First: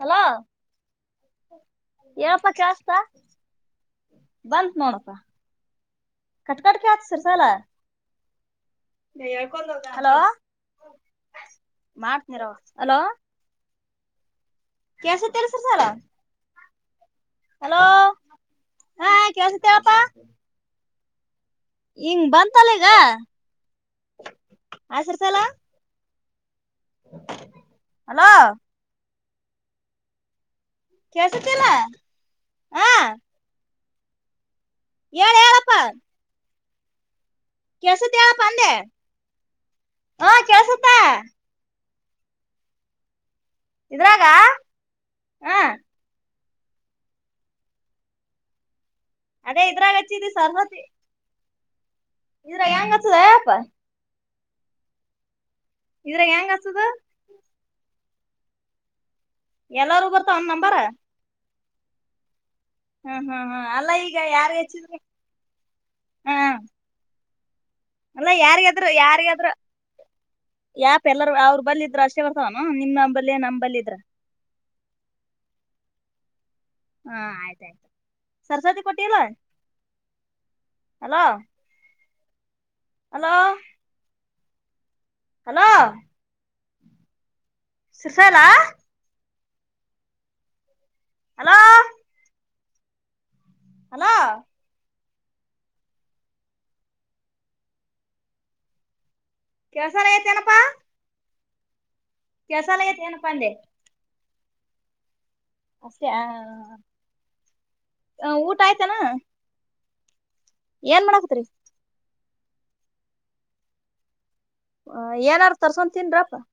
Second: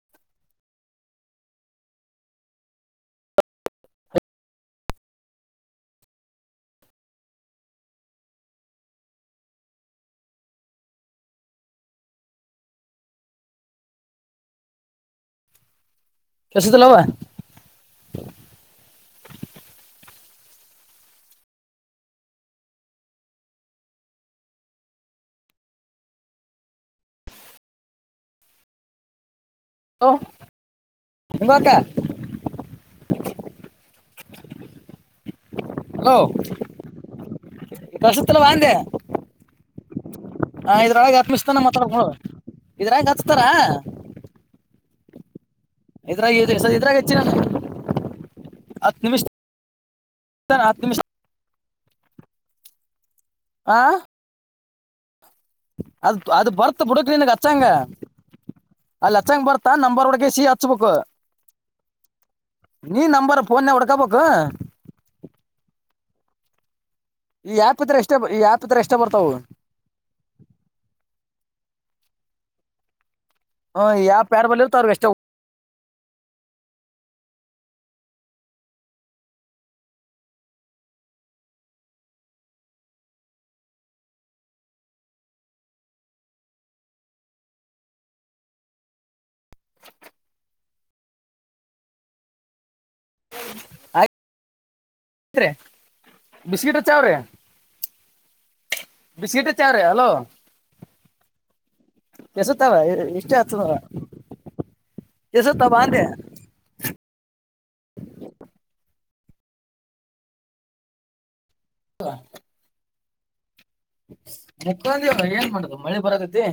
Hello. ಯನಪ್ಪಾ ಜಾಸ್ತ ಬಂದ ನೋಡಪ್ಪ. ಕಟ್ಕಟ್ಕ ಆತ ಸರ್ಸಲ. ಭ ಹಲೋ. ಮಾಡ್ತರ ಹಲೋ. ಕಸ ತರ ಸರ್ಸಾಲ. ಕೆಸದಲ್ಲವ ಹಲೋ ಹಲೋ ಹಾ ಕಸುತ್ತಪ್ಪಾ. ಹಂಗ ಬಂತಲ್ಲ ಈಗ ಹಸರ್ ಸಲ. ಹಲೋ. [unintelligible] ಕೆಸುತ್ತಲ್ಲ ಹಿಂಗಾಕ ಆ. ಳ್ ಹೇಳಳಪ್ಪ. ಪ್ರಸತ್ಲ್ಲವಾಾಂದೆ ಅಂದೆ ಹಾ ಹ ಕೇಳ್ಸತ್ತ ಇದ್ರೊಳಗೆ ಆತ್ಮಿಸ್ತಾನ ಮತ್ತ. [unintelligible] ಇದ್ರಾಗ ಹ ಸ ಇದ್ರಾಗ ಹೆಚ್ಚ ನ ನ ಹತ್ತು ನಿಮಿಷ ಅದೇ ಇದ್ರಾಗ ಹತ್ತು ನಿಮಿಷ ಇದ್ರ ಹೆಂಗ ಆ ಅದ್ ಇದ್ರಾಗ ಅದು ಹೆಂಗ್ ಹಚ್ಚದ ಬರ್ತ ಬುಡುಕ ಹಚ್ಚಂಗ ಅಲ್ಲಿ ಹಚ್ಚಂಗ ಬರ್ತಾ ಎಲ್ಲಾರೂ ನಂಬರ್ ಒಡಗ ಬರ್ತಾವ ಸಿ ಒಂದ್ ನಂಬರ್ ಹಚ್ಬೇಕು ನೀ ಹ್ಮ್ ನಂಬರ್ ಹ್ಮ್ ಹ್ಮ್ ಫೋನ್ಯಾಗ ಅಲ್ಲ ಈಗ ಹೊಡ್ಕೋಬೇಕು ಯಾರು ಹೆಚ್ಚಿದ್ರೆ ಹ್ಮ ಈ ಆ್ಯಪ್ ಇದ್ರೆ ಎಷ್ಟೇ ಅಲ್ಲ ಈ ಆ್ಯಪ್ ಇದ್ರೆ ಯಾರಿಗಾದ್ರು ಎಷ್ಟೇ ಬರ್ತಾವು ಯಾರಿಗಾದರು ಯಾಪ ಎಲ್ಲರ ಅವರು ಬಲ್ಲಿದ್ರು ಅಶೇವರ್ ನಿಮ್ಮ ಹ ಯಾವ ಪ್ಯಾರ ಬಲ ತ ಎಷ್ಟ ಹಾ ಆಯ್ತಾಯ್ತು ಸರಸ್ವತಿ ಕೊಟ್ಟಿಲ್ವಾ hello hello hello ಸುಸಲಾ [inaudible] hello hello ಬ ಬಿಸ್ಕಿಟ್ ಚಾವ್ರ ಕೆಲಸಾರಯ ತನಪ ಎಸತ್ತಾರ ಎಷ್ಟ ಅಂದೆ ಆತನವ ಅಷ್ಟೇ ಆ ಊಟ ಆಯ್ತನಾ ಏನ್ ಮಾಡಕತ್ರಿ ಹ ಮಕ್ಕಂದವ ಏನ್ ಏನಾರ ಮಾಡುದು ತರ್ಸ್ಕೊಂಡ್ ಮಳಿ ತಿನ್ರಪ್ಪ ಬರದತಿ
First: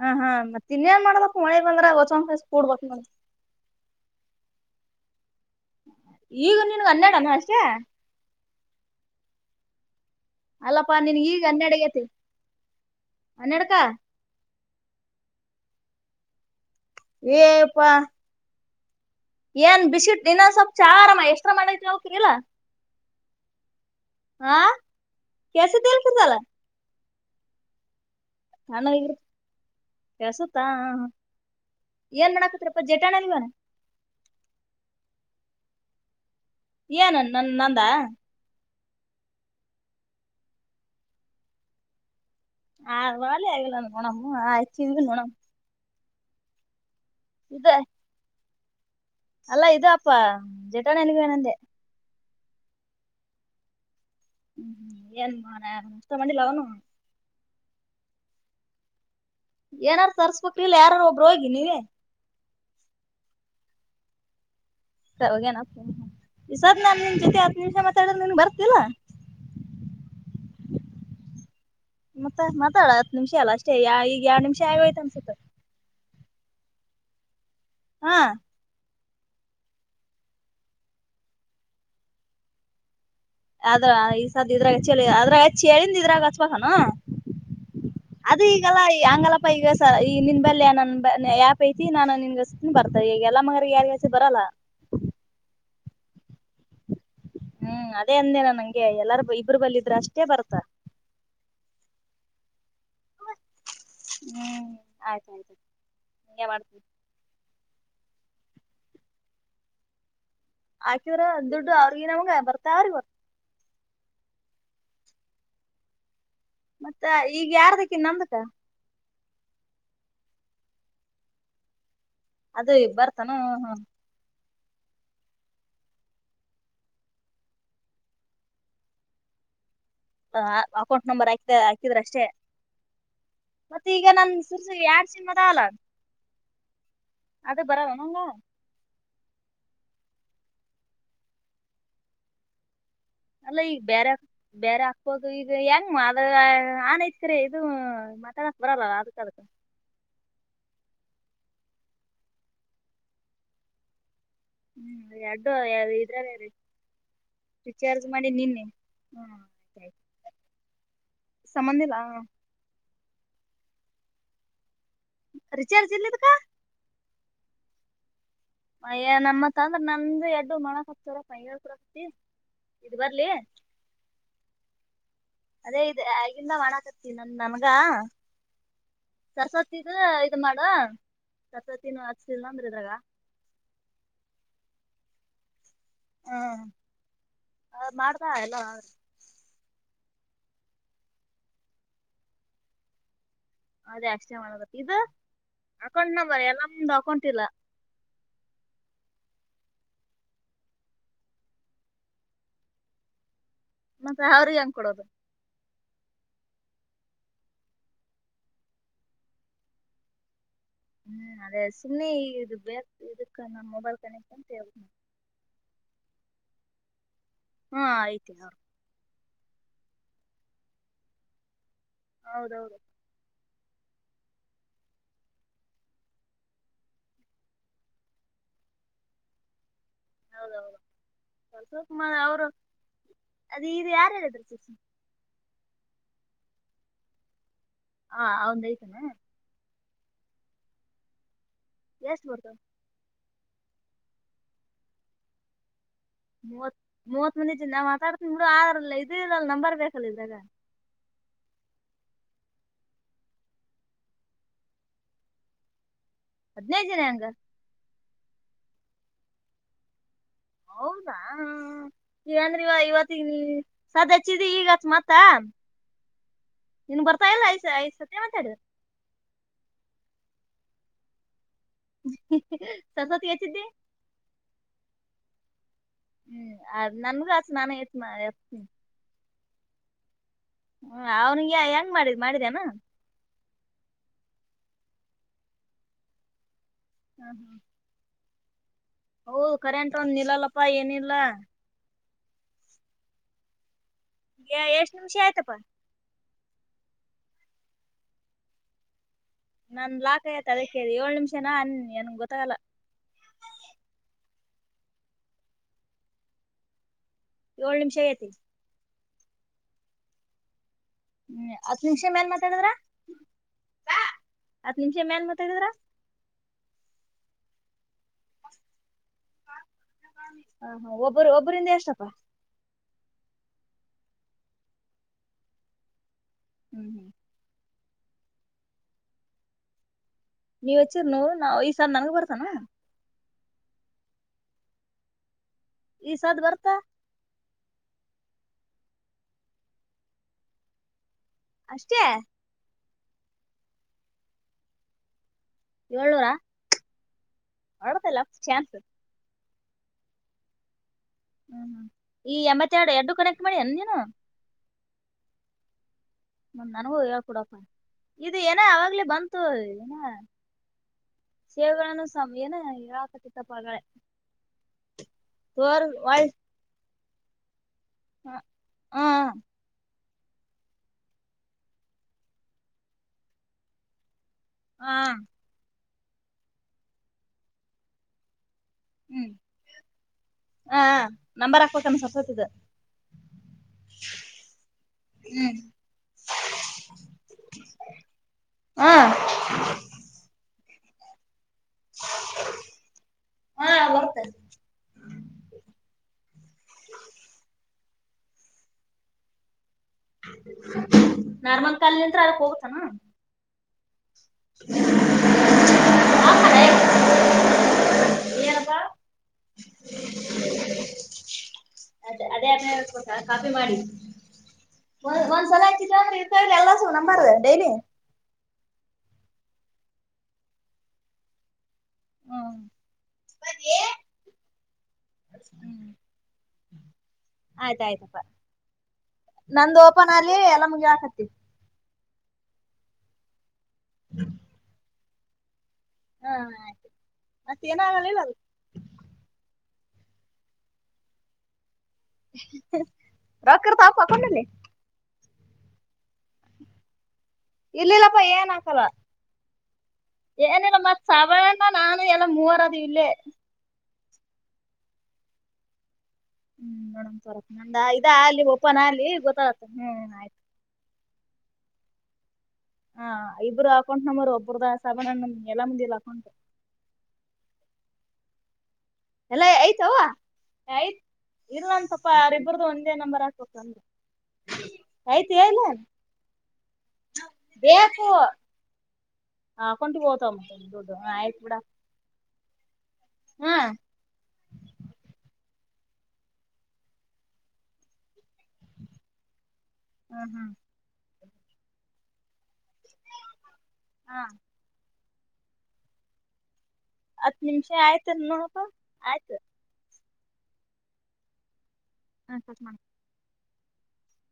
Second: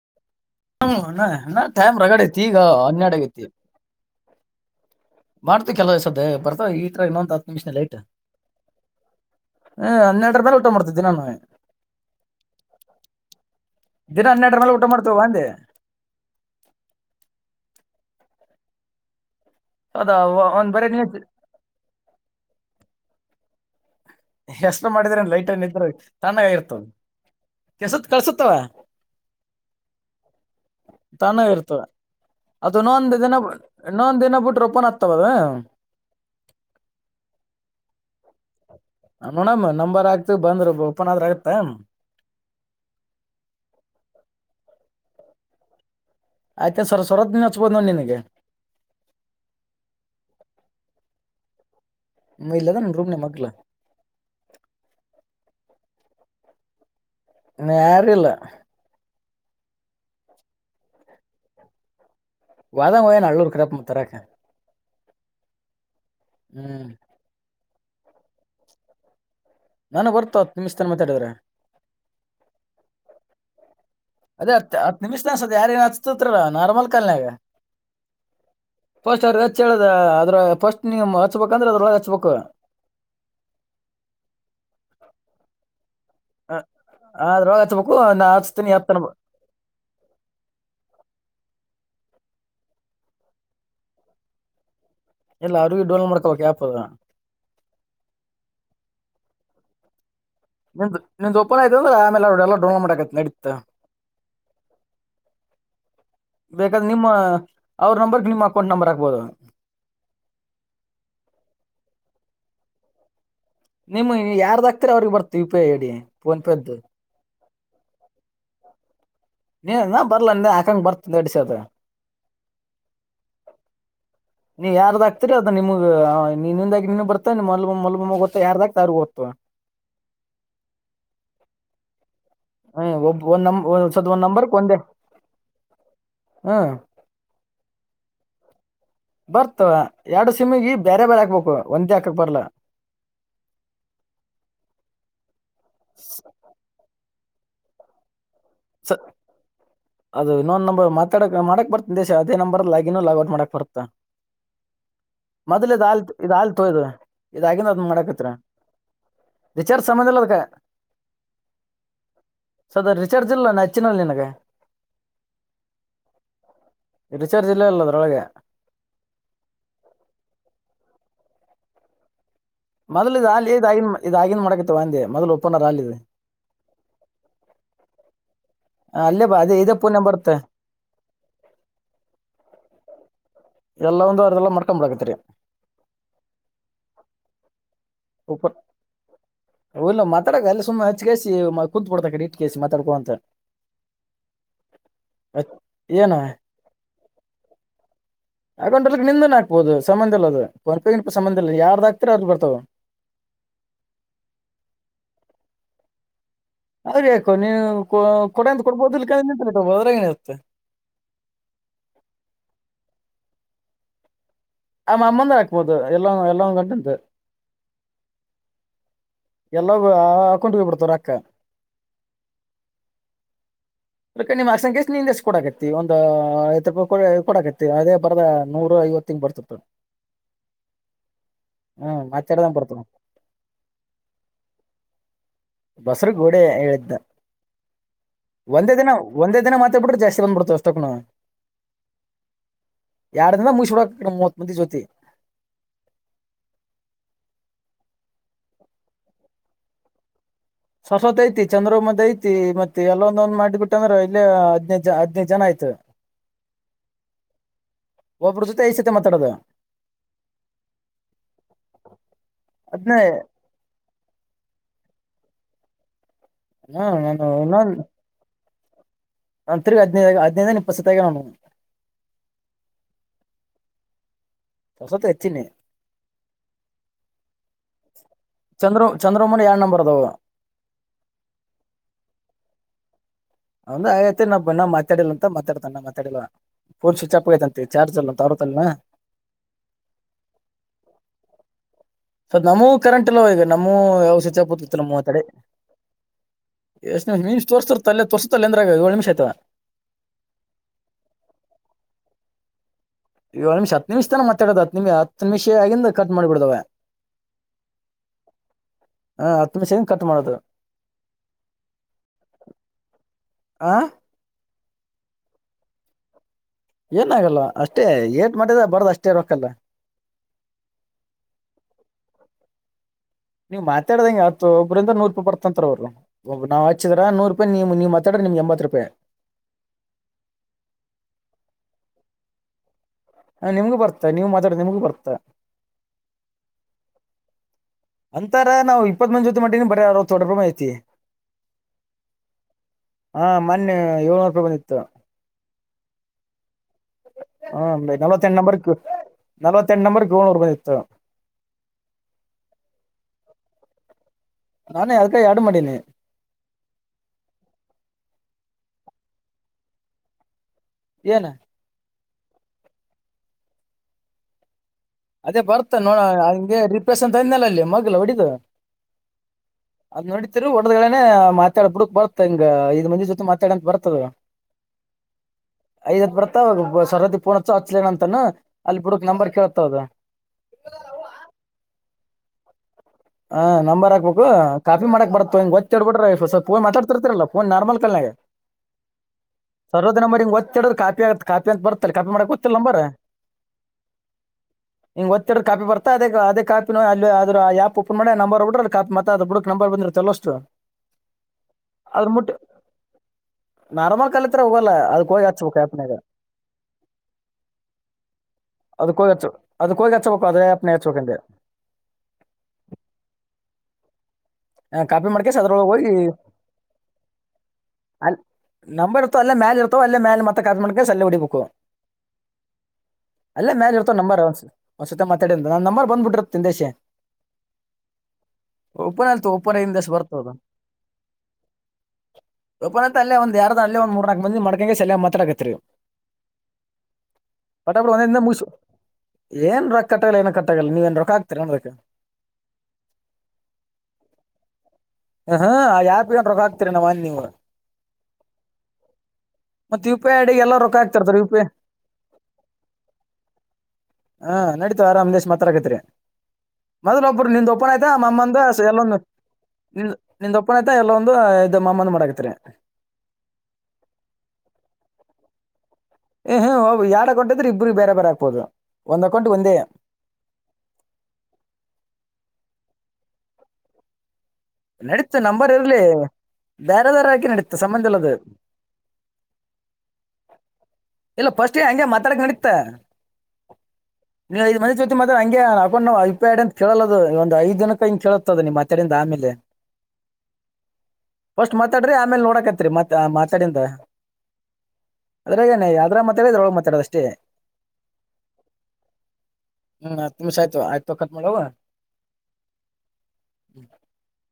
ಹ ಹಾ ಮತ್ತ ಇನ್ನಯೇನ್ ಮಾಡದಕ್ ಇನ್ನ ಮಳಿಗ್ ಬಂದ್ರ ಟೈಮ್ ಹೊಸ ರಗಡ್ ಒಂದ ಐತಿ ಕಸ ಈಗ ಕೂಡ್ಬಕ್ ನ ಹನ್ನೆರಡ್ ಮಾಡ್ತಿ ಕೆಲಸದ ಈಗ ಬರ್ತ ನಿನ್ಗ ಈತರ ಹನ್ನೆರಡನ ಇನ್ನೊಂದು ಹತ್ತು ಅಷ್ಟೇ ನಿಮಿಷ ಲೈಟ್ ಹ ಅಲ್ಲಪಾ ನಿನ್ ಈಗ ಹನ್ನಡಗತಿ ಹನ್ನಡ್ಕ ದಿನ ಹನ್ನೆರಡರ ಮೇಲೆ ಊಟ ಮಾಡ್ತೇವ ಅಂದೆ ಏಪ್ಪಾ ಏನ್ ಅದ ಬಿಸಿಟ್ ಇನ್ನೊ ಒಂದ್ ಸ್ವಲ್ಪ್ ಬರೀ ನೀ ಚಾರರಾಮ ಎಷ್ಟ್ರ ಮಾಡತಿ ಹ್ಕಿರಿಲ್ಲಾ ಎಷ್ಟ ಮಾಡಿದ್ರ ಲೈಟನ್ದ್ರ ಕೆಸತಿ ಇಲ್ಕಿದಲ್ಲ ತಣ್ಣಾಗ ಇರ್ತವ ಕೆಸ ಕಳ್ಸುತ್ತವೆ ಕೆಸುತಾ ಅದು ನೊಂದ ದಿನ ನೊಂದ ದಿನ ಬಿಟ್ರೆ ಓಪನ್ ಆಗ್ತಾವದ ಏನು ನ ನಂದಾ ನೋಡಮ್ ನಂಬರ್ ಆಗ್ತ ಬಂದ್ರ ಓಪನ್ ಆದ್ರ ಆಗ್ತ ಆ ವಾಲೆ ಆಗಲ್ಲ ನೋಣಮ್ಮ ಆಯ್ಚ ನೋಣ ಆಯ್ತಾ ಸರ್ ಸ್ವರತ್ನ ಇದ ಹಚ್ಬೋ್ ನ ನಿನಗೆ ಅಲ್ಲಾ ಇದು ಅಪ್ಪಾ ಜಟಾಣಲ್ಲಿಗುವ ನಂದೆ ಮ ಇಲ್ಲದ ರೂಮ ನ ಮಗ್ಲ ಹ್ಮ್ ಹ್ಮ್ ಏನ್ಮ್ಮ ನಾ ನಷ್ಟ ಮಾಡಿ ಲವನ ನರ ಇಲ್ಲ ಏನಾರು ಸರ್ಸ್ಬಕ್ ಇಲ್ಲ ಯಾರಾರು ಒಬ್ರು ಹೋಗಿ ನೀವೇ ವದಾಮಯಾ ನಲ್ಲರು ಕ್ರಪ್ಪ ಮಾತರ ಸರ್ವಾಗಿ ನತ ಈಸಾದ್ ಹ್ಮ್ ನನ್ ನಿನ್ ಜೊತೆ ಹತ್ತು ನಿಮಿಷ ಮಾತಾಡಿದ್ರೆ ನಿನ್ ಬರ್ತಿಲ್ಲಾ ನಾನ ಬರ್ತಾವತ್ ನಿಮ್ತನ ಮಾತಾಡಿದ್ರ ಮತ್ತ ಮಾತಾಡ ಹತ್ ನಿಮಿಷ ಅಲ್ಲ ಅಷ್ಟೇ ಈಗ ಎರಡ್ ಅದೇ ನಿಮಿಷ ಹತ್ ಹತ್ ಆಗೋಯ್ತ ನಿಮಿಷ ಅನ್ಸುತ್ತ ನ ಅನ್ಸತ್ ಯಾರ ಏನ್ ಹತ್ತತತ್ರಲ್ಲ ನಾರ್ಮಲ್ ಕಲ್ನ್ಯಾಗ ಹಾ ಫಸ್ಟ್ ಅವ್ರ ಹಚ್ಚ ಹೇಳದ ಅದ್ರ ಫಸ್ಟ್ ನೀವು ಹಚ್ಬೇಕಂದ್ರೆ ಅದ್ರೊಳಗೆ ಹಚ್ಬೇಕು. ಆದ್ರ ಈಸ ಇದ್ರಾಗ ಚಳಿ ಅದ್ರಾಗ ಚಳಿಂದ ಇದ್ರಾಗ ಅ- ಹಚ್ಬೇಕಾನ. ಅದ್ರೊಳಗೆ ಹಚ್ಬೇಕು ನಾ ಅದು ಹಚ್ತೀನಿ ಈಗಲ್ಲ ಹತ್ತನ ಹಂಗಲ್ಲಪ್ಪ ಈಗ ಈ ನಿನ್ ಬಲ್ಯ ನನ್ ಯಾಪಿ. ತಿ ನಾನು ನಿನ್ಗಷ್ಟ ಬರ್ತ ಈಗ ಎಲ್ಲ ಮಾರಿ ಯಾಯಚೆ ಬರಲ್ಲ. ಪಾರು ಡೋಲ್ ಮಾಡ್ಕೋಬೇಕು ಯಾಪನ ಹ್ಮ್ ಅದೇ ಅಂದೇನ ನಂಗೆ ಎಲ್ಲಾರ ಇಬ್ಬರು ಬಲ್ಲಿದ್ರಾ. ನಿಂದು ನಿಂದ್ ಓಪನ್ ಆಯ್ತ ಅಂದ್ರ ಆಮೇಲೆ ಅವರು ಎಲ್ಲ ಡೌನ್ಲೋಡ್ ಮಾಡ ಆಕೈತ್ ನಡೀತ. ಹ್ಮ್ ಆಯ್ತಾಯ್ತು ಹಿಂಗೆ ಮಾಡ್ತೀನಿ ಬೇಕಾದ್ರೆ ನಿಮ್ಮ ಅವ್ರ ನಂಬರ್. ನಿಮ್ಮ ಅಕೌಂಟ್ ನಂಬರ್ ಹಾಕ್ಬೋದು. ಆಕಿದ್ರ ದುಡ್ಡು ಅವ್ರಗ ನಮಂಗ ಬರ್ತ ಇರರ್ಬೇಕು. ನಿಮ್ ಯಾರ್ದು ಆಕ್ತಿರ ಅವ್ರಿಗೆ ಬರ್ತೆ U P I D. PhonePe ಅದ್ದು ಮತ್ತ ಈಗ ಯಾರದಕ್ಕಿ ನಮ್ದಾ. ನೀ ನ ಬರ್ಲಾ ಅಂದೆ ಹಾಕಂಗ ಬರ್ತ ನಡೆಸದ. ಅದು ಬರ್ತನೋ ನೀ ಯಾರ್ದಾಗಕ್ತೀರಿ ಅದು ನಿಮಗೆ ನಿನ್ನಿಂದಾಗಿ ಇನ್ನೊಬ್ಬರ ಮಲಗು ಮಲಗು ಮಲ್ಬೊಮ್ಮಗ ಗೊತ್ತಾ ಯಾರದಾಗ್ತ ಯಾರಿಗೆ ಗೊತ್ತು, ಹ ಅಕೌಂಟ್ ನಂಬರ್ ಹಾಕ್ತ ಹಾಕಿದ್ರೆ ಅಷ್ಟೇ. ಹ್ಮ್ ಒಬ್ ಒಂದ್ ನಂ ಮತ್ತೆ ಸದ್ ಈಗ ಒಂದ್ ನನ್ ನಂಬರ್ಕ್ ಒಂದೇ ಸುರುಸಿ ಯರ್ ಚಿನ್ನ ದಾಲ. ಹ್ಮ್ ಅದು ಬರುಣಂಗ ಬರ್ತ ಎರಡು ಸಿಮಗಿ ಬೇರೆ ಬೇರೆ ಹಾಕ್ಬೇಕು ಒಂದ್ ಹಾಕಕ್ ಬರ್ಲ. ಅಲ್ಲ ಈಗ ಬೇರೆ ಬೇರೆ ಹಾಕ್ಬೋದು ಈದು ಹೆಂಗ್ ಮಾದುಗರ್ ಅನೈತಿ. ಕ್ರಿ ಇದು ಮಾತಾಡ ಅದು ನಾನುನಂಬೋ ಮಾತು. ಮಾಡಕ್ ಬರ್ ದೇಶ ಅದೇ ನಂಬರ್ ಲಾಗಿನ್ ಲಾಗ್ ಔಟ್ ಮಾಡಕ್ ಬರ್ತ್ತೆ. ಹ್ಮ್ ಎರಡು ಮೊದಲು ಆಲ್ತ್ ಇದ್ರಾಗ ಇದು ಆಲ್ ತೋಯ್ದ ಇದಾಗಿನೇ ಅದನ್ ಮಾಡಕ್ ಹೋಗ್ತೀರಾ. ಮಾಡೀನಿ ನಿನ್ನೆ ವಿಚಾರ್ ಸಮನಿಲ್ಲುಲುಕ್ಕೆ. ಸಮನ್ಯೂದ. ರಿಚಾರ್ಜ್ ಇಲ್ಲ ಹಚ್ಚಿನಿಲುಗೆ ರಿಚಾರ್ಜ್ ಇಲ್ಲಿದುಕ ರಿಚಾರ್ಜ್ ಇಲ್ಲ ಅದ್ರೊಳಗೆ. ಮಯ ನಮ್ಮತ್ತ ಅಂದ್ರ ನಂದ ಎಡ್ಡು ಮಣಕ್ ಹಕ್ತಾರ ಮೈಳ್ತಿ ಮೊದಲ ಇದ ಅ ಇದ ಇದ ಆಗನ್ ಮಾಡಕತ್ತವಾ ಅಂದೆ ಮೊದ್ಲು. ಅದೇ ಇ ಈಗಂದ ಮಾಡಣಾಕತ್ತ ನನಗ. ಆ, ಅಲ್ಲೇ ಬಾ ಅದೇ ಇದೇ ಸರಸ್ವತಿದ ಫೋನ್ ನಂಬರ್ ಬರುತ್ತೆ ಇದು ಮಾಡು ಸರಸ್ವತಿನೂ ಹಚ್ಲ್ಂದ್ರ ಇದ್ರಾಗ. ಎಲ್ಲಾ ಒಂದು ಅದ್ರಲ್ಲೇ ಮಡ್ಕೋ ಬಿಡ್ತೀರಿ. ಹ್ಮ ಮಾಡ್ದಾ ಓಪನ್ ಎಲ್ಲ ಇಲ್ಲ ಮಾತಾಡಕ ಅಲ್ಲ ಸುಮ್ಮ್ ಹಚ್ ಕಾಯಸಿ ಕುೂತ್ ಕುಂತುಬಿಡ್ತು ಕುಂತ್ಬಿಡುತ್ತೆ ಆ ಕಡೆ ಇಟ್ ಕಾಯಿಸಿ ಮಾತಾಡ್ಕೊಂತ. ಅದೇ ಆಕ್ಸ್ಚೇಜ್ ಎಕ್ಸ್ಚೇಂಜ್ ಮಾಡಬೇಕು ಇದು ಅಕೌಂಟ್ ಏನು ನಂಬರ್ ಎಲ್ಲ ಅಮ್ಮಂದು ಅಕೌಂಟ್ ಇಲ್ಲ. ಆಗೊಂಡ್ರ ನಿಂದನ್ ಹಾಕ್ಬಹುದು ಸಂಬಂಧ ಇಲ್ಲ ಅದು ಹೊರ್ಪಗಿಪ ಸಂಬಂಧ ಇಲ್ಲ ಯಾರ್ದ ಹಾಕ್ತಾರ ಅದ್ರು ಬರ್ತಾವು. [inaudible] ಮತ್ತೆ ಅವ್ರಿ ಹೆಂಗ್ ಕೊಡೋದು. ಅವ್ರ್ ಯಾಕೋ ನೀವು ಕೊ ಕೊಡಂತ ಕೊಡ್ಬೋದು ಕದ್ದಿರ ನಿಂತ್ ಅದ್ರಾಗ ಏನ್ ಐತ್ತೆ ಹ್ಮ್ ಅದೇ ಸುಮ್ಮ್ನೆ ಇದು ಬೇಕು ಇದಕ್ಕ ನಮ್ಮ್ ಮೊಬೈಲ್ ಕನೆಕ್ಟ್ ಅಂತ ಹೇಳ ಗಂಡಂದೆ ಹಾ ಐತಿನ ಎಲ್ಲವೂ ಅಕೌಂಟಿಗೆ ಬಿಡ್ತವೆ ರೋಕ್ಕ. ಹೌದೌದು ಅ ಅಸಂಗೀಸ್ ನಿ ಎಷ್ಟು ಕೊಡಕತ್ತಿ ಒಂದುಹತ್ತು ರೂಪಾಯಿ ಐದೂ ಕೊಡಕತ್ತಿ ಅದೇ ಬರದ ನೂರು. ಇವತ್ತಿನ್ ಬರ್ತಪ್ಪ. ಹೌದೌದು ಅವರು ತೂತ್ ಹ್ಮ್ ಮನೆಯವರು ಮಾತಾಡ್ದಂಗ್ ಬರ್ತಾವ ಅದು ಇದು ಯಾರು ಹೇಳಿದ್ರು ಸುಷ್ಮಾ. ಬಸರು ಗೋಡೆ ಎದ್ದ ಹ ಅವಂದ್ ಒಂದೇ ದಿನ ಐತನ ಒಂದೇ ದಿನ ಮತ್ತ್. [unintelligible] ಬಿಟ್ಟೆ ಜಾಸ್ತಿ ಬಂದ್ಬಿಡ್ತದೆ ಅಷ್ಟ ಕುಣ ಎಷ್ಟಬರ್ದುದ ಎಡ ದಿನದಾಗ ಮುಗಸಿ ಬಿಡಬೇಕ ಮೂವತ್ತು ಮಂದಿ ಜ್ಯೋತಿ ಮೂವತ್ ಮೂವತ್ ಮಂದಿಜ ನಾ ಮಾತಾಡ್ತ ಬಿಡ ಆ ಇದ ಇಲ್ಲಲ್ ನಂಬರ್ ಬೇಕಲ್ಲ ಇದರಾಗ ಸರ್ವತ್ ಐತಿ ಚಂದ್ರ ಮದ ಐತಿ ಮತ್ತೆ ಎಲ್ಲ ಒಂದೊಂದ್ ಮಾಡ್ಬಿಟ್ಟ ಅಂದ್ರೆ ಇಲ್ಲೇ ಹದನೈದು ಜನ ಹದನೈದು ಜನ ಐತ ಹದನೈದು ಜನ ಹೆಂಗ ಒಬ್ಬರ ಜೊತೆ ಐದ ಸತೆ ಮಾತಾಡೋದು. ಹೌದಾ ಈಂದ್ರ ಇವ ಹದ್ನೇ ಇವತ್ತಗ ನೀ ಸದ ಹಚ್ಚಿದಿ ಈಗ ಮತ್ತ ತ್ತಾ ಹ ನೀನ್ ನಾನು ಬರ್ತಾ ಇಲ್ಲ ಐ ಐದ ಸತೆ ಮಾತಡಿದರ ನನ್ ತಿರ್ಗ್ ಹದಿನೈದ ಹದಿನೈದ ಇಪ್ಪತ ಸತೇ ಆಗ್ಯಾವ ನನವು ಸರಸ್ವತಿ ಯಚದಿ ಹೊಸತ ಹಚ್ಚಿನಿ ಹ್ಮ್ ಅ ನನ್ಗ ಹಚ್ ನಾನ ಯತ್ ಮಾ ಸುಮ್ನೆ ಎಡ ನಂಬರ್ ಅದಾವ ಹ ಅವನಿಗೆ ಹೆಂಗ್ ಮಾಡಿದ ಮಾಡಿದೇನಾ ಅವಂದ ಆಗೇತಿ ನಾ ಬಂದಾಗ ಮಾತಾಡಿಲ್ಲ ಅಂತ ಮಾತಾಡತ ಮಾತಾಡಿಲ್ಲ ಫೋನ್ ಸ್ವಿಚ್ ಆಪ್ ಆಗೈತಂತೆ ಚಾರ್ಜ್ ಅಲ್ಲ ತಾರತಲ್ ಅವು ಕರೆಂಟ್ ಒಂದ ನಿಲ್ಲಲ್ಲಪ್ಪಾ ಏನಿಲ್ಲಾ ಸದ ನಮವು ಕರೆಂಟ್ ಅಲ್ ಈಗ ನಮವು ಯಾವ ಸ್ವಿಚ್ ಒಫ್ ಇರತಿದಿದಲ್ ಎಷ್ಟ್ ನಮ್ಮ್ ನಿಮಿಷ ತಡೆ ಆಯ್ತಪ್ಪಾ ಎಸ್ ಮ ನಿಮಿಷ ತೋರ್ಸತಲ್ಲ ತೋರ್ತಲ್ಲ ಅಂದ್ರಾಗ ಏಳ ನಿಮಿಷ ಆಯ್ತದ ನನ್ ಲಾಕ್ ಆಗೇತಿ ಅದಕ್ಕೆೇಳಿ ಏಳು ನಿಮಿಷನ ಅನ್ ನನ್ ಗೊತ್ತಾಗಲ್ಲ. ಏಳ ನಿಮಿಷ ಹತ್ತು ನಿಮಿಷ ತನ ಮತ್ತಾಡೋದು ಹತ್ತ ನಿಮಿಷ ಹತ್ತು ನಿಮಿಷ ಆಗಿಂದ ಕಟ್ ಮಾಡಿ ಬಿಡದವ ಏಳ್ ನಿಮಿಷ ಐತಿ ಹ ಹತ್ತು ನಿಮಿಷ ಆಗಿಂದ ಕಟ್ ಮಾಡದ ಹ್ಮ್ ಹತ್ತ ನಿಮಿಷ ಮ್ಯಾಲ್ ಮಾತಾಡಿದ್ರ ಆ ಹತ್ತ ನಿಮಿಷ ಮ್ಯಾಲ್ ಮಾತಡಿದರ ಏನ ಆಗಲ್ಲ ಅಷ್ಟೇ ಏಟ್ ಮಾತಡಿದ ಬರದ ಅಷ್ಟೇ ರೊಕ್ಕಲ್ಲ ಹ ಹಾ ಒಬ್ಬರು ಒಬ್ಬರಿಂದ ಎಷ್ಟಪ್ಪ. ನೀವ್ ಮಾತಾಡ್ದಂಗ ಹತ್ತ ಒಬ್ಬ್ರಂದ ನೂರ್ ರೂಪಾಯಿ ಬರ್ತಂತಾರ ಅವರು ಒಬ್ ನಾವ್ ಹ್ಮ್ ಹಚ್ಚಿದ್ರ ಹ್ಮ್ ನೂರು ರೂಪಾಯಿ ನೀವ ನೀ ನಿಮ್ಗೆ ಎಂಬತ್ತು ರೂಪಾಯಿ ನೀವ್ ಹಚ್ಚಿದರ ನೂರ್ ನಾವ ಐದ ಸಾರ್ ನನ್ಗ ಬರ್ತಾನ ಹ ನಿಮ್ಗೂ ಬರ್ತ ನೀವು ಮಾತಾಡದರೆ ನಿಮ್ಗೂ ಬರ್ತ ಈ ಸದ್ ಬರ್ತ ಅಂತಾರ ನಾವು ಇಪ್ಪತ್ ಮಂದ ಜೊತೆ ಮಟ್ಟಿನ ಬರ ಅರವತ್ತು ಏಳು ರೂಪಾಯಿ ಬಂದೇತಿ ಅಷ್ಟೇ ಹಾ ಮೊನ್ನೆ ಏಳ್ನೂರು ರೂಪಾಯಿ ಬಂದಿತ್ತು. ಏಳನೂರ ಹ ನಲವತ್ತೆಂಟ ಚಾನ್ಸ್ ನಂಬರ್ಕ್ ನಲ್ವತ್ತೆಂಟು ನಂಬರ್ ಏಳನೂರ ಬಂದಿತ್ತು. ಹ್ಮ್ ಹ್ಮ್ ಹ ನಾನೇ ಅದಕ ಎಡು ಮಾಡೀನಿ ಹ್ಮ ನನಗೂ ಹೇಳ್ಕೊಡಪ್ಪ ಇದು ಏನ ಅವಾಗ್ಲೇ ಬಂತು ಏನ ಏನ್ ಸೇವೆಗಳನ್ನು ಸ ಏನ ಹೇಳಾಕತಿತ್ತಪ್ಪ ಆಗಳೆ ಅದೇ ಬರ್ತ ನೋಡ ಹಂಗೆ ರಿಫ್ರೆಶ್ ಅಂತ ಹೇಳಿದ್ನಲ್ಲ ಅಲ್ಲಿ ಮ ಹ್ಮ ಹ್ಮ್ ಅದ್ ನೋಡತಿರಿ ಹೊಡದ್ಡೆೇನ ಮಾತಾಡ ಬಿಡಕ್ ಬರ್ತ ಹಿಂಗ ಐದ ಮಂದಿ ಜೊತೆ ಮಾತಾಡಂತ ಬರ್ತದ ಹಾ ಐದ ಹತ್ ಬರ್ತಾವಾಗ ಸರದ ಪೂರ್ತ್ಸ ಹಚ್ಲೇನ ಅಂತಾನನು ಅಲ್ಲಿ ಬುಡಕ್ ನಂಬರ್ ಕೇಳ್ತಾತದ ಹಾ ಹಾ ನಂಬರ್ ಹಾಕ್ಬನ ಸರಸ್ವತಿ ದ ಹಾ ನಂಬರ ಹಾಕ್ಬೇಕು ಕಾಫಿ ಮಾಡಕ್ ಬರತ್ತುಂಗ್ ಹ್ಮ್ ಒತ್ತಿ ಹಿಡದ ಬುಟ್ರ ಸ ಫೋನ್ ಮಾತಾಡ್ತಿರ್ತಿರಲ್ಲ ಫೋನ್ ನಾರ್ಮಲ್ ಕಾಲನ್ಯಾಗ್ ಹ ಸರಸ್ವತಿ ನಂಬರ ಹಿಂಗ ಒತ್ತ ಹಿಡದ ಕಾಪಿ ಆಗತ ಕಾಫಿ ಅಂತ ಬರ್ತ್ತಲ್ಲ ಕಾಫಿ ಮಾಡಕ್ ಬರ್ತಿಲ ನಂಬರ ಹ ಬರ್ತ ಇಂಗ್ ವತ್ತಿ ಇಡದ್ರೆ ಕಾಪಿ ಬರತ್ತ ಅದೇ ಅದೇ ಕಾಪಿನ ಅಲ್ಲಿ ಆದ್ರ ಯಾಪ್, ಓಪನ್ ಮಾಡಿ ನಂಬರ್ [unintelligible] ನಂಬರ್ ಬಂದಿರುತ್ತ, ನಾರ್ಮಲ್ ಕಾಲ್ ಅದ್ರ ನಿಂತ್ರ ಮುಟ್ ಅದಕ್ ಹೋಗುತ್ತ ಅನು, ನಾರ್ಮಲ್ ಕಾಲ್ [unintelligible] ನಿಂತ್ರ ಹೋಗಲ್ಲ ಅದುಕ ಹೋಗಿ ಅಚ್ಚಬೇಕ್ ಆ್ಯಪ್ನ್ಯಾಗ, ಏನಪ್ಪಾ ಅದ ಕೋಗಿ ಅಚ್ಚ ಅದ ಕೋಗಿ ಹಚ್ಚಬೇಕ್ ಅದೆ ಆ್ಯಪ್ ಹಚ್ಛಬೇಕ್ ಅಂದೆ, [unintelligible] ಕಾಫಿ ಮಾಡಿ, ಕಾಪಿ ಮಾಡ್ಕೇಸ್ ಒಂದ ಸಲಾ ಅದ್ರೊಳಗೆ ಹೋಗಿ ಅಚ್ಚಿದ್ರ ಅಂದ್ರ ಎಲ್ಲಸು ನಂಬರ ಡೈಲಿ, ಅಲ್ ನಂಬರ್ ಇರತವ್ ಅಲ್ಲೇ ಮ್ಯಾಲ ಇರತವ್ ಅಲ್ಲೇ ಮ್ಯಾಲೆ ಮತ್ತೆ ಕಾಪಿ ಮಾಡಿಗೆಸಿ ಹೊಡಿಬೇಕು, ಅಲ್ಲೇ ಮ್ಯಾಲ್ ಇರ್ತವ ನಂಬರ್ ಒ ಒಂದ ಸಲ್ ಮಾತಾಡಿಂದ ನಂಬರ್ ಬಂದಬಿಟ್ಟರುತ್ತೆ ಇಂದೇಶೆ, ಆಯ್ತಾಯಯ್ತಪ್ಪ ಓಪನ ಆಲಿ ತೊಗೊ ಓಪನ ಆಗಿಂದ ನಂದು ಇಂದಾಗಸೆ ಬರುತ್ತ ಓಪನ್ ಅದು, ಅಲ್ಲಿ ಎಲ್ಲ ಮುಗಿ ಹಾಕತಿ ಓಪನ್ ಆಯ್ತು ಅಲ್ಲೇ ಒಂದ ಯಾರಾದರ ಒಂದ ಮೂರ ನಾಲ್ಕ ಮಂದಿದು [unintelligible] ಮಾತಾಡಕತ್ತ ರಿ, ಹ ಮತ್ತ ಏನ ಪಟಾಪಟ [unintelligible] ಆಗಲಿಲ್ಲ ಒಂದ ಅದು ಮುಗಸ ಏನ್ ರೊಕ್ಕ, ಕಟ್ ಆಗಲ್ಲ ಏನು ಕಟ್ ಆಗಲ್ಲ ನೀವ ಏನ ರೊಕ್ಕ ಹಾಕತೀರಿ ಏನ ಅದಕ್ಕ, ರೊಕ್ಕ ಇರತವಪ್ಪ ಅಕೌಂಟ್ ಅಲ್ಲಿ, [unintelligible] ಆ್ಯಪ್ ಗೆ ಏನ ರೊಕ್ಕ ಹಾಕ್ತಿರಿ ಏನ ನೀವು, ಇರ್ಲಿಲ್ಲಪ್ಪಾ ಏನ್ ಹಾಕಲ್ಲ ಮತ್ ಯು ಪಿ ಐ ಐಡಿಗೆ ಎಲ್ಲ ರೊಕ್ಕ ಏನಿಲ್ಲ ಮತ್ತ್ ಹಾಕ್ತಿರ್ತಾರ ಯು ಪಿ ಸಾಬಣ್ಣ ಐ ಅಣ್ಣ ನಾನು ಎಲ್ಲ ಮೂವರ ಅದಿವಿ ಇಲ್ಲೇ, ಹಾ ನಡೀತು ಆರಾಮ್ ಇನ್ ಎಷ್ಟ್ ಮಾತಡಕತಿರಿ. ಹ್ಮ್ ಮೊದ್ಲ್ ನೋಡಮ್ ಒಬ್ರು ನಿಂದ್ ತೋರತ್ ಓಪನ್ ನಂದ ಆಯ್ತಾ ಇದ ಅಮ್ಮಂದ ಅಲ್ಲಿ ಓಪನ್ ಎಲ್ಲೊಂದ್ ಅಲ್ಲಿ ಗೊತ್ತಾಗತ್ತ ನಿ ಹ್ಮ್ ನಿಂದ್ ಒಪ್ಪನ್ ಆಯ್ತಾ ಇಲ್ಲೊಂದು ಇದ್ ಮಾಮಂದ ಮಾಡಾಕ್ತರಿ. ಹಾ ಇಬ್ಬರು ಅಕೌಂಟ್ ನಂಬರ್ ಒಬ್ಬರುದ [unintelligible] ಎಲ್ಲ ಮಂದಿ ಹ್ಮ್ ಯಾರಡ್ ಅಕೌಂಟ್ ಇದ್ರೆ ಇಬ್ಬರಿಗ್ ಬೇರೆ ಬೇರೆ ಹಾಕ್ಬಹುದು. ಎಲ್ಲ ಆಯ್ತಾ ಆಯ್ತ್ ಇರು ಒನ್ ಸಪ ಇಬ್ರೂದು ಒಂದೇ ನಂಬರ್ ಹಾಕ್ಬೇಕು ಅಂದ್ ನಡೀತ್ ನಂಬರ್ ಇರ್ಲಿ ಬೇರೆದ್ ಹಾಕಿರ್ ನಡೀತ್ ಸಂಬಂದ್ ಇಲ್ಲ ಅದು. ಆ ಅಕೌಂಟ್ಗೆ ಹೊತ ದುಡ್ಡು ಆ ಆಯ್ತ್ ಬೂಡ. ತ್ ನೀವು ಐದು ಮಂದಿ ಜೊತೆ ಬಂದ್ ಹಂಗೆ ಪೋನ್ ಐಪ್ಯಾಡ್ ಅಂತ ಕೇಳಲ್ಲ ಅದು ಒಂದು ಐದು ದಿನಕ್ಕ ಹಿಂಗ್ ಕೇಳುತ್ತ ಅದು ನಿಮ್ಮ ಅತ್ತಿ ಇಂದ ಆದಮೇಲೆ.. ಹ್ಮ್ ಹ್ಮ್ ಫಸ್ಟ್ ಮಾತಾಡ್ರಿ ಆಮೇಲ್ ನೋಡಕತ್ರಿ ಮಾತ್ ಮಾತಾಡಿಂದ. ಹಾ ಅದ್ರ ಏನೆ ಅದ್ರ ಮಾತಾಡಿ ಇದ್ರೊಳಗ್ ಮಾತಾಡಷ್ಟ್ ಹತ್ತು ನಿಮಿಷ ಆಯ್ತೆನ್ ನೋಡು ಆಯ್ತು. ಹ್ಮ್ ಹತ್ತು ನಿಮಿಷ ಆಯ್ತು ಅಯ್ತು ಕಟ್ ಮಾಡವ. ಹ ಕಟ್ ಮಾಡು. [unintelligible]